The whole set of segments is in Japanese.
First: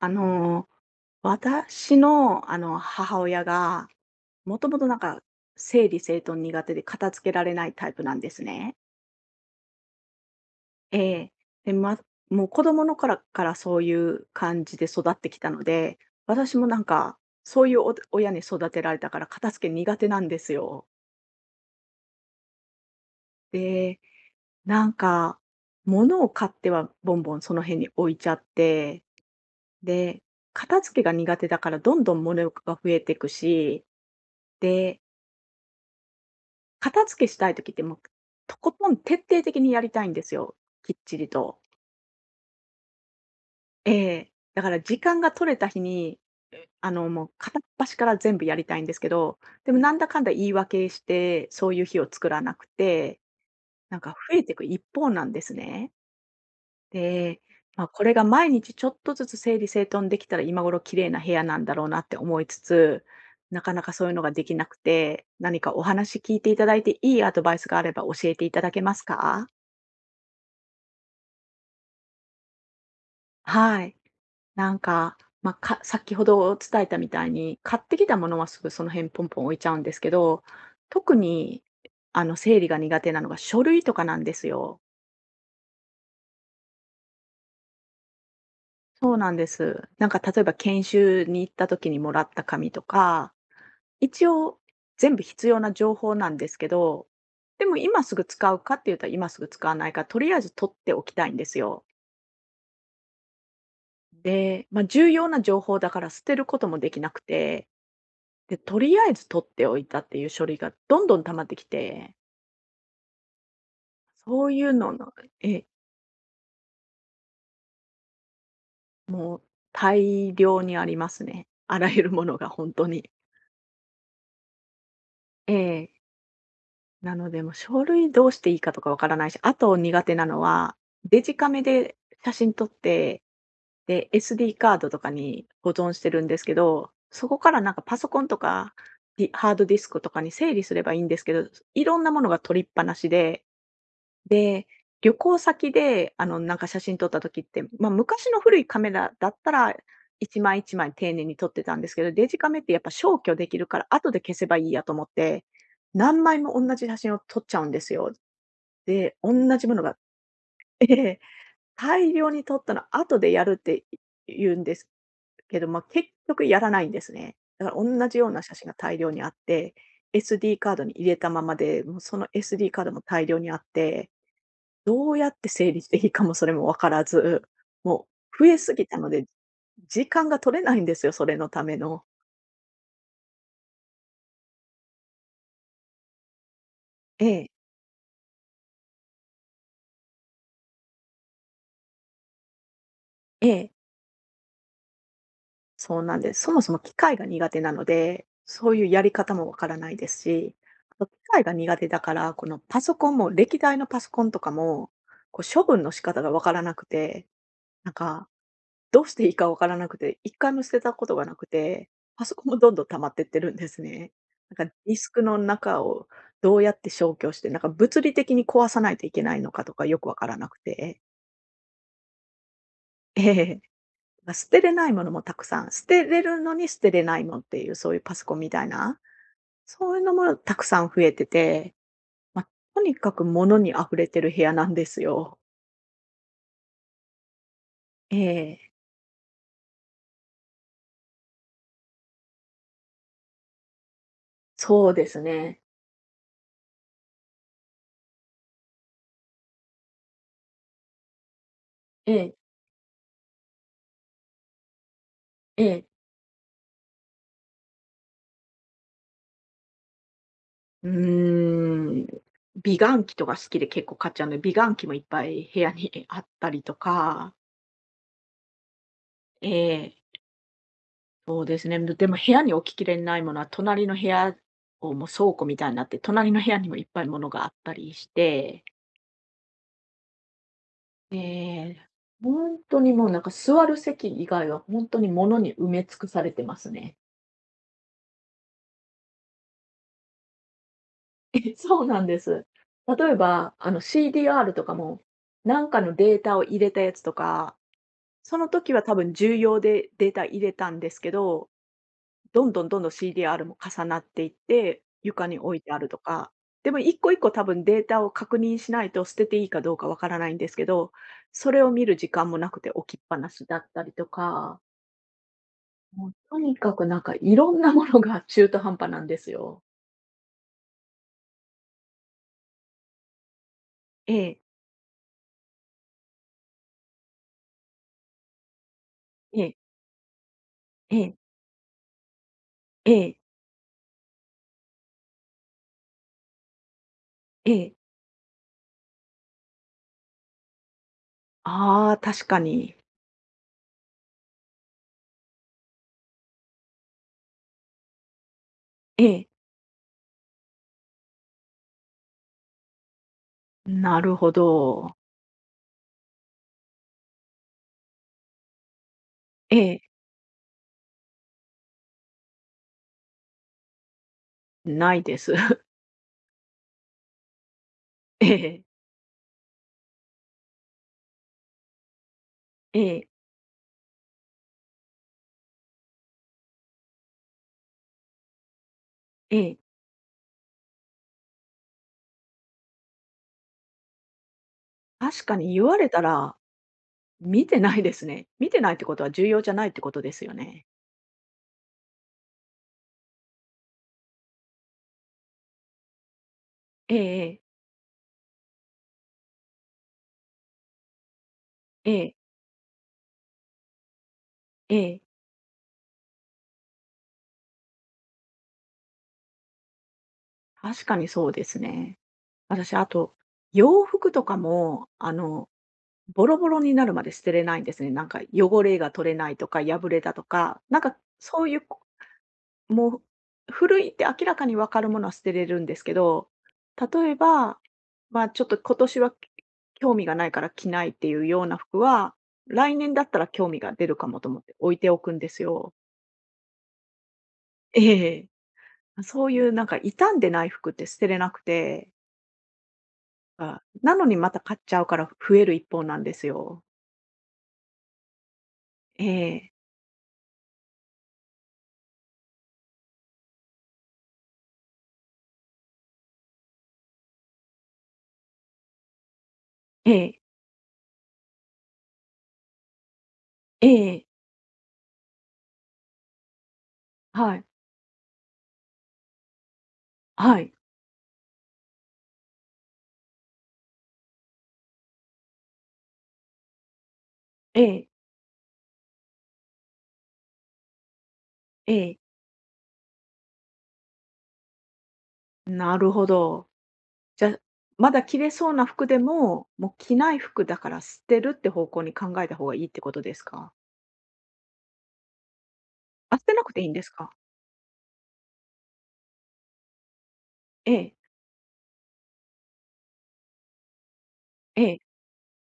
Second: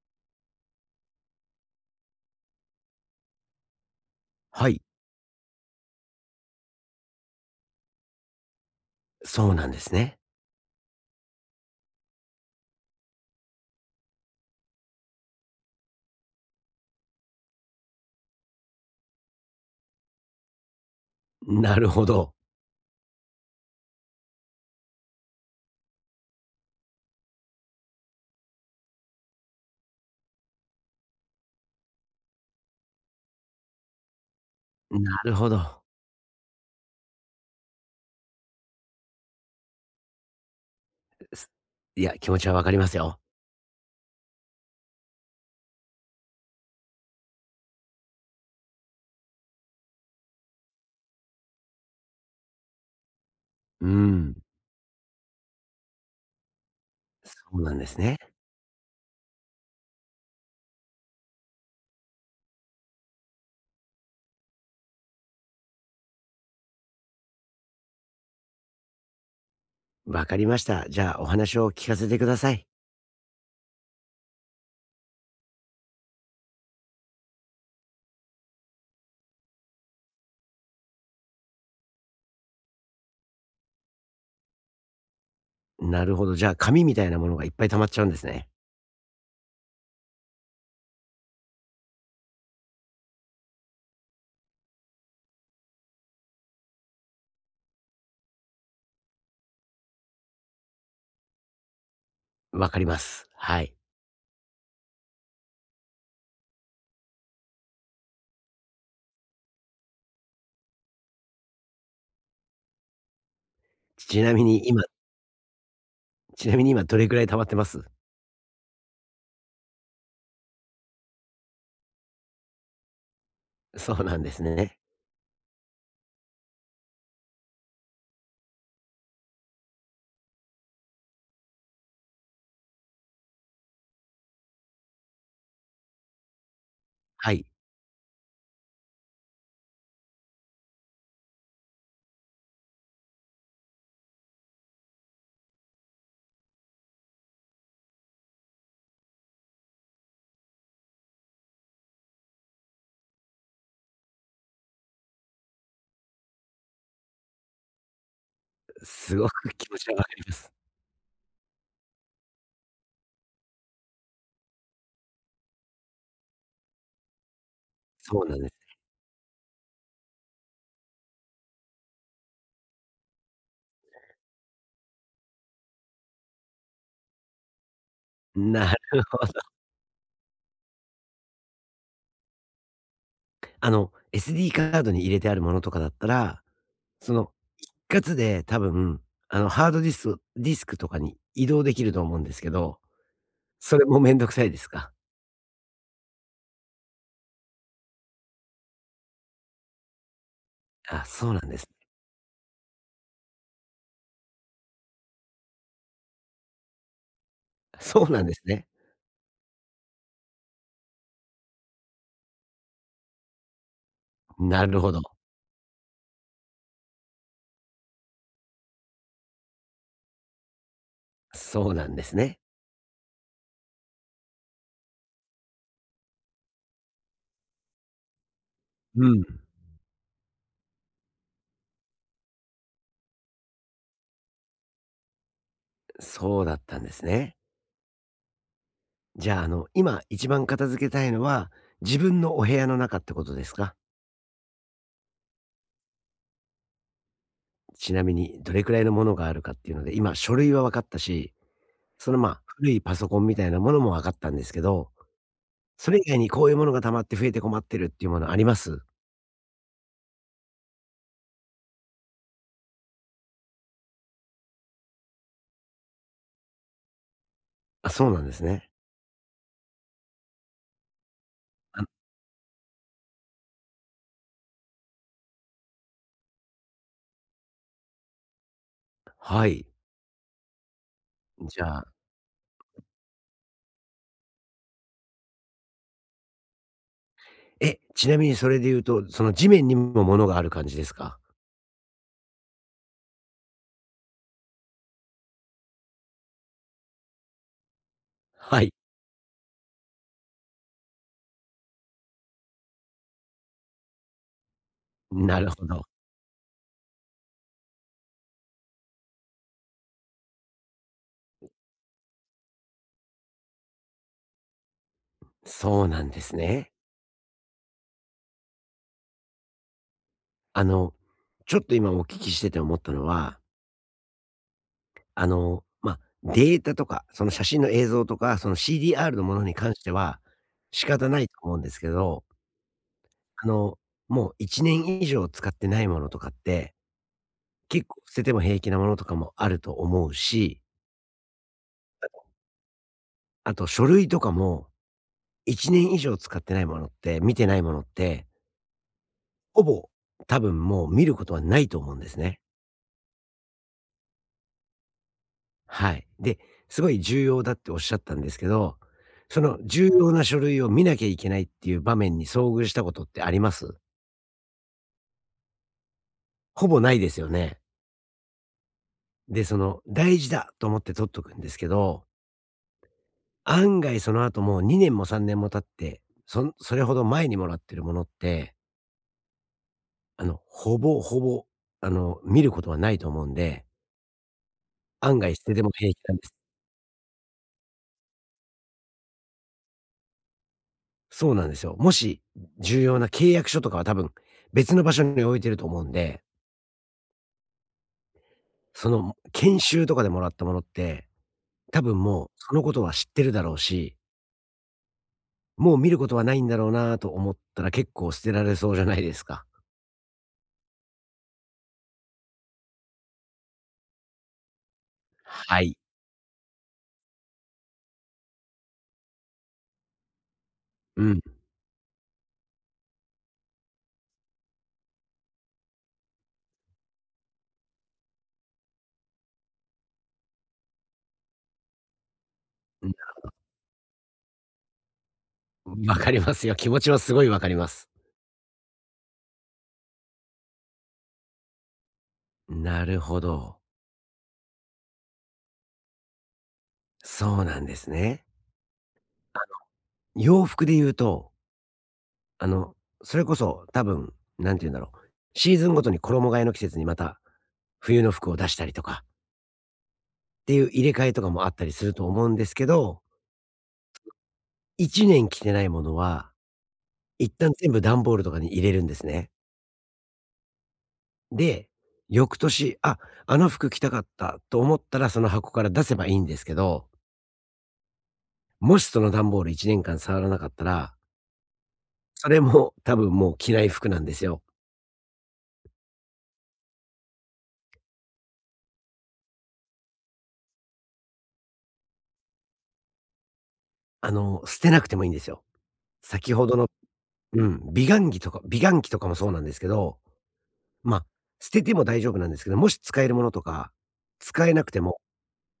あの、私の、母親が、もとはもい、となんか、整理整頓苦手で片付けられないタイプなんですね。そうなんですね。ええ。で、もう子供の頃からそういう感じで育ってきたので、私もなんか、そういうお親に育てられたから片付け苦手なんですよ。なるほど。で、なんか、物を買ってはボンボンその辺に置いちゃって、で、片付けが苦手だからどんどん物が増えていくし、でなるほど。片付けしたい時って、もう、とことん徹底的にやりたいんですよ、きっちりすと。いや、気持ちはわかりますよ。ええ。だから時間が取れた日に、もう片っ端から全部やりたいんですけど、でもなんだかんだ言い訳して、そういう日を作らなくて、うーなんかん、増えていく一方なんですね。そで、うなんまであ、すこれね。が毎日ちょっとずつ整理整頓できたら、今頃綺麗な部屋なんだろうなって思いつつ、なかなかそういうのができなくて、何かお話聞いていただいて、いいアドバイスがあれば教えていただけますか？わかりました。じゃあ、お話を聞かせてください。はい。なんか、まあ、先ほど伝えたみたいに、買ってきたものはすぐその辺ポンポン置いちゃうんですけど、特に、整理が苦手なのが書類とかなんですよ。なるほど。じゃあ、紙みたいなものがいっぱい溜まっちゃうんですね。そうなんです。なんか例えば研修に行った時にもらった紙とか、一応全部必要な情報なんですけど、でも今すぐ使うかって言うたら今すぐ使わないから、とりあえず取っておきたいんですよ。わかります。はい。で、まあ、重要な情報だから捨てることもできなくてで、とりあえず取っておいたっていう書類がどんどん溜まってきて、ちなみそういにう今ののえちなみに今どれくらい溜まってます？もう大量にありますね。あらゆるものが本当に。そうなんですね。ええ。なので、もう書類どうしていいかとかわからないし、あと苦手なのは、デジカメで写真撮って、で、SD カードとかに保存してるんですけど、そはこい。からなんかパソコンとか、ディハードディスクとかに整理すればいいんですけど、いろんなものが取りっぱなしで、旅行先で、なんか写真撮った時って、まあ、昔の古いカメラだったら、1枚1枚丁寧に撮ってたんですけど、デジカメってやっぱ消去できるから、後で消せばいいやと思って、何枚も同じ写真を撮っちゃうんですよ。で、すご同くじ気も持のちがはわかります。ええ、大量に撮ったの後でやるって言うんですけど、まあ、結局やらないんですね。だから同じそよううなんなで写す。真が大量にあって、SD カードに入れたままで、もうその SD カードも大量にあってどうやって整理していいかもそれも分からず、もう増えすなぎたので、時間が取れないんですよ、それのための。あの、SD カードに入れてあるものとかだったら、そえのえ、かつで多分、ハードディスクディスクとかに移動できると思うんですけど、ええ、それもめんどくさいですか？そうなんです。そもそも機械が苦手なので、そういうやり方もわからないですし、あ、あと機そうな械んがです。苦手だから、このパソコンも歴代のパソコンとかも、こう処分の仕方が分からなくて、なんそうなんかですね。どうしていいかわからなくて、一回も捨てたことがなくて、パソコンもどんどん溜まってってるんですね。ななんかるほディど。スクの中をどうやって消去して、なんか物理的に壊さないといけないのかとかよくわからなくて。そうなんですね。ええ。捨てれないものもたくさん、捨てれるのに捨てれないもんっていう、そういうパソコンみたいな、うん、そういうのもたくさん増えてて、まあ、とにかく物に溢れてる部屋なんですよ。そうだったんですね。ええ。じゃあ、今一番片付けたいのは、自分のお部屋の中ってことですか？そうですね。ちなみにどれくらいのものがあるかっていうので、今書類は分かったし、えまえ、あ、古いパソコンみたいなものも分かったんですけど、ええ。それ以外にこういうものが溜まって増えて困ってるっていうものあります？うーん、美顔器とか好きで結構買っちゃうので、美顔器もいっぱい部屋にあったりとか、あ、そうなんですね。ええ、そうですね。でも部屋に置ききれないものは、隣の部屋をもう倉庫みたいになって、隣の部屋にもいっぱい物があったりして、はい。えじゃえ、あ、ほにもうなんか座る席以外は本当に物に埋め尽くされてますね。ちなみにそれで言うと、その地面にも物がある感じですか？そうなんです。例えば、あの CDR とかも、なんかのデータを入れたやつとかそ のは時い、は多分重要でデータ入れたんですけど、どんどんどんどん CDR も重なっていって、床になる置いほてあど。るとか。でも一個一個多分データを確認しないと捨てていいかどうかわからないんですけど、それを見る時間もなくて置きっぱなしだったりとか、そうなもんうですとにね。かくなんかいろんなものが中途半端なんですよ。あの、ちょっと今お聞きしてて思ったのは、ええ、まあ、データとか、その写真の映像とか、その CDR のもえのにえ、関しては、仕え方え、ないと思うんですけど、ええ、あの、もう1年以上使ってないものとかって、ええ。結構捨てても平気なものとかもあると思うし、ああ、確かに。あと書類とかも1年以上使ってないものって、見てないものって、ええ、ほぼ多分もう見ることはないと思うんですね。なるほど。はい。で、すごい重要だっておっしゃったんですけど、そえのえ、重要な書類を見なきゃいけないっていう場面に遭遇したことってあります？ないです。ほぼないですよね。ええ、で、その大事だと思って取っとくんですけど、ええ、案外その後もう2年も3年も経って、それほど前にもらってるものって、ええ。ほぼほぼ、見ることはないと思うんで、案確外か捨にてて言もわれ平気たなんです。ら、見てないですね。見てないってことは重要じゃないってことですよね。そうなんですよ。もし、重要な契約書とかは多分、別の場所に置いてると思うんで、ええええ、その研修とかでもらったものって、多え分え、もうそのことは知ってるだろうし、もう見ることはないんだろうなと思ったら結構捨てられそうじゃないですか。確かにそうですね。私、あと、洋服とかも、はい。ボロボロになるまで捨てれないんですね。なんか汚れが取れないとか、破れたとか、なんかうん。そういうもう、古いって明らかに分かるものは捨てれるんですけど、例えば、ちょっと今年は興味がないから着ないっていうような服は、来うん、年だったら興味が出るかもと思って置いておくんですよ。わかりますよ。気持ちはすごいわかりまえす。えええ。そういうなんか傷んでない服って捨てれなくて、なるほど。あ、なのにまた買っちゃうから増える一方なんですよ。そうなんですね。えあ、え。洋服で言うと、あの、それこそ多分、なんて言うんだろう。シーズンごとに衣替えの季節にまた冬の服を出したりとかええ。っていう入れ替えとかもあったりすると思うんですけど、ええ。1年着てないものは、一はい。旦全部段ボールとかに入れるんですね。はい。で、翌年、あ、あの服着たかったと思ったらその箱から出せばいいんですけど、ええ。もしその段ボール1年間触らなかったら、ええ。それも多分もう着ない服なんですよ。なるほど。じゃ、まだ着れそうな服でも、もう着ない服だから捨てるって方向に考えた方がいいってことですか？捨てなくてもいいんですよ。あ、捨て先なほくどていのいんですか？うん、美顔器とかもそうなんですけど、ええ、ま、あ捨てても大丈夫なんですけど、もし使えるものとか、使ええなくえ。ても、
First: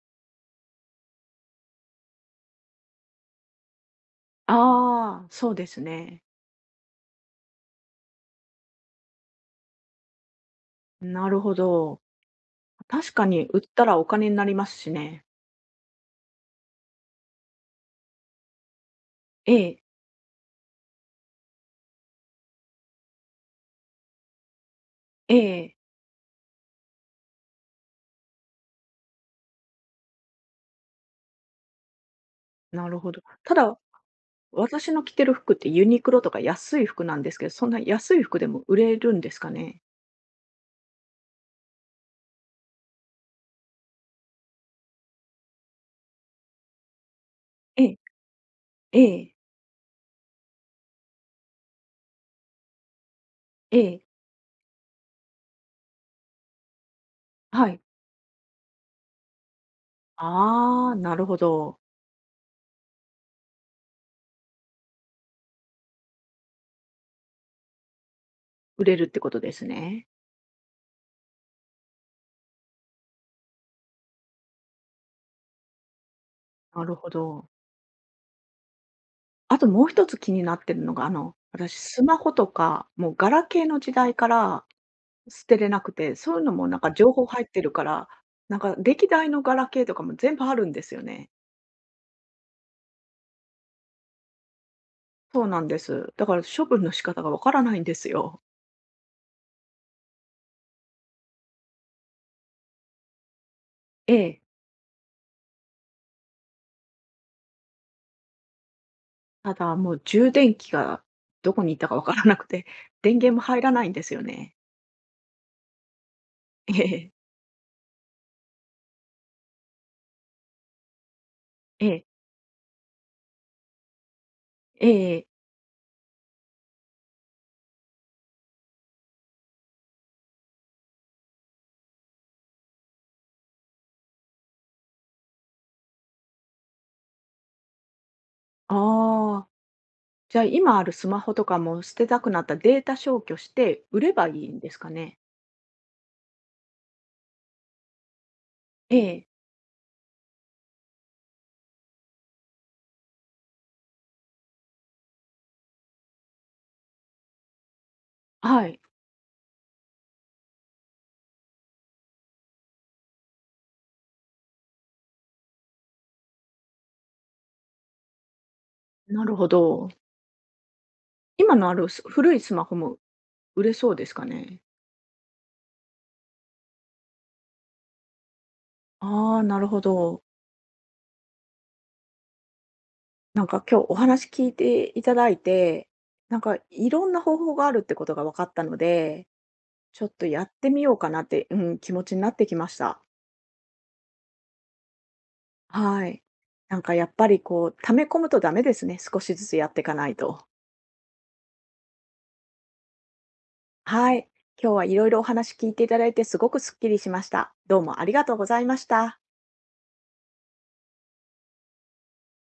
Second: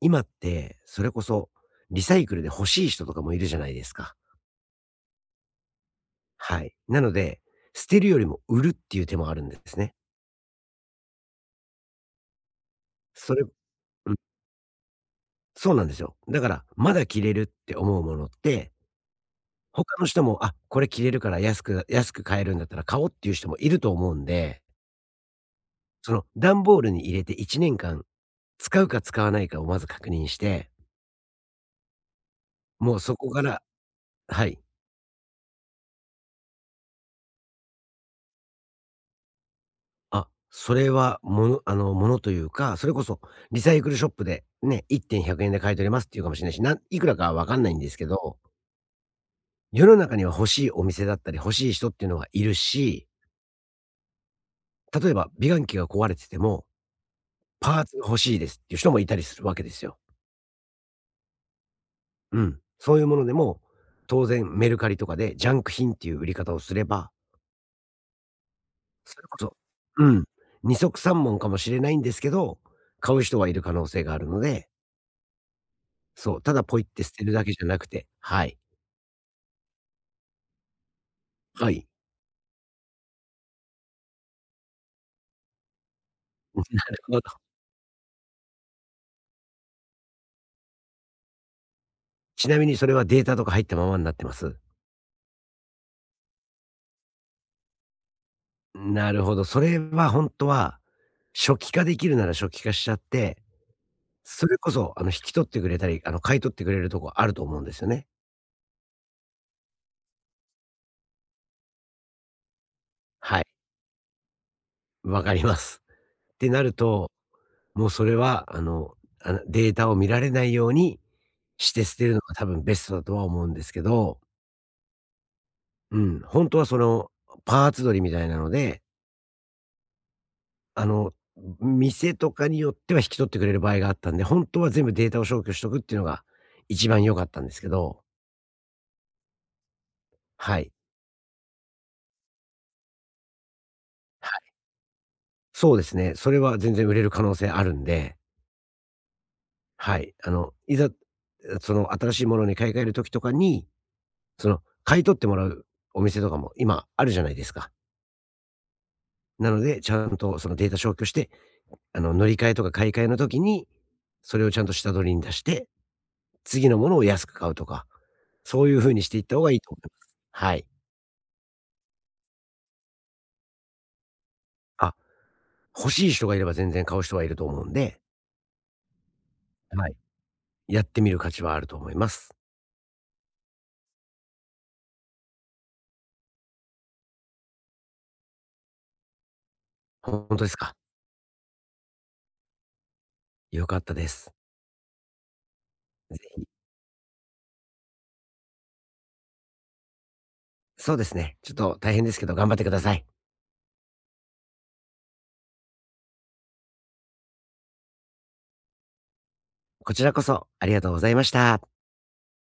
今ってそれこそリサイクルで欲しい人とかもいるじゃないですか。ああ、そうですね。はい。なので、捨てるよりも売るっていう手もあるんですね。なるほど。確かそれに売ったらおうん、金になりますしね。そうなんですよ。だから、まだ着れるって思うものって、ええ、他の人も、あ、これ着れるから安く安く買えるんだったら買おうっていう人もいると思うんで、ええ、その段ボールに入れて1年間使うか使わないかをまず確認して、なもるうほそど。こかたらだ、はい。私の着てる服ってユニクロとか安い服なんですけど、そんな安い服でも売れるんですかね？あ、それは、ものというか、それこそリサイクルショップでね、1,100円で買い取れますっていうかもしれないし、いくらかはわかんないんえでえ、すけど、ええ、世の中には欲しいお店だったり、欲しい人っていうのはいるし、ええ、例えば美顔器が壊れてても、はパい。ーツが欲しいですっていう人もいたりするわけですよ。ああ、なるほど。うん。そういうものでも、当然メルカリとかでジャンク品っていう売り方をすれば、売れるっそてれこことでそ、すね。うん、二足三文かもしれないんですけど、買う人はいる可能性があるので、そう、ただポなイっるてほ捨てるだど。けじゃなくて。はい。あともう一つ気になってるのが、は私い。スマホとか、もうガラケーの時代から捨てれなくて、そういうの なもなんかる情ほど。報入ってるから、なんか歴代のガラケーとかも全部あるんですよね。ちなみにそれはデータとか入ったままになってます？そうなんです。だから処分の仕方がわからないんですよ。なるほど、それは本当は、初期化できるなら初期化しちゃって、ええ。それこそ引き取ってくれたり、買い取ってくれるとこあると思うんですよね。ただもう充電器がどこに行ったかわからなくて、電源はもい、入らないんですよね。わかります。ってなるえと、え。もうそれはデータを見られないようにしてえ捨え。てるのが多分ベストだとは思うんですけど、ええええええうん、本当はその、パーツ取りみたいなので、あの、店とかによっては引き取ってくれる場合があったんで、本当は全部データを消去しとくっていうのが一番良かったんですけど、ああ、じゃあはい。今あるスマホとかも捨てたくなったらデータ消去して売ればはいいい。んですかね？そうですね。それは全然売れる可能性あるんで、ええ。はい。いざ、その新しいものに買い替える時とかに、その買い取ってもらうお店とかも今あるじゃないですか。はい、なので、ちゃんとそのデータ消去して、乗り換えとか買い替えの時に、それをちゃんと下取りに出して、次のものを安く買うとか、そういう風にしていなっるた方ほがいいと思いど。ます。はい。今のある古いスマホも売れそうですかね？あ、欲しい人がいれば全然買う人はいると思うんで、ああ、なるほはい。ど。やってみる価値はあると思います。なんか今日お話聞いていただいて、なんかいろんな方法があるってことが分かったので、ちょっほとんとやでっすてか。みようかなって、うん、気持ちになってきました。良かったです。はい。ぜなんかやっぱりこう、溜め込むとダメですね、少しずつやっていかないと。そうですね、ちょっと大変ですけど頑張ってください。はい。今日はいろいろお話聞いていただいてすごくすっきりしました。どうもありがとうございました。こちらこそありがとうございました。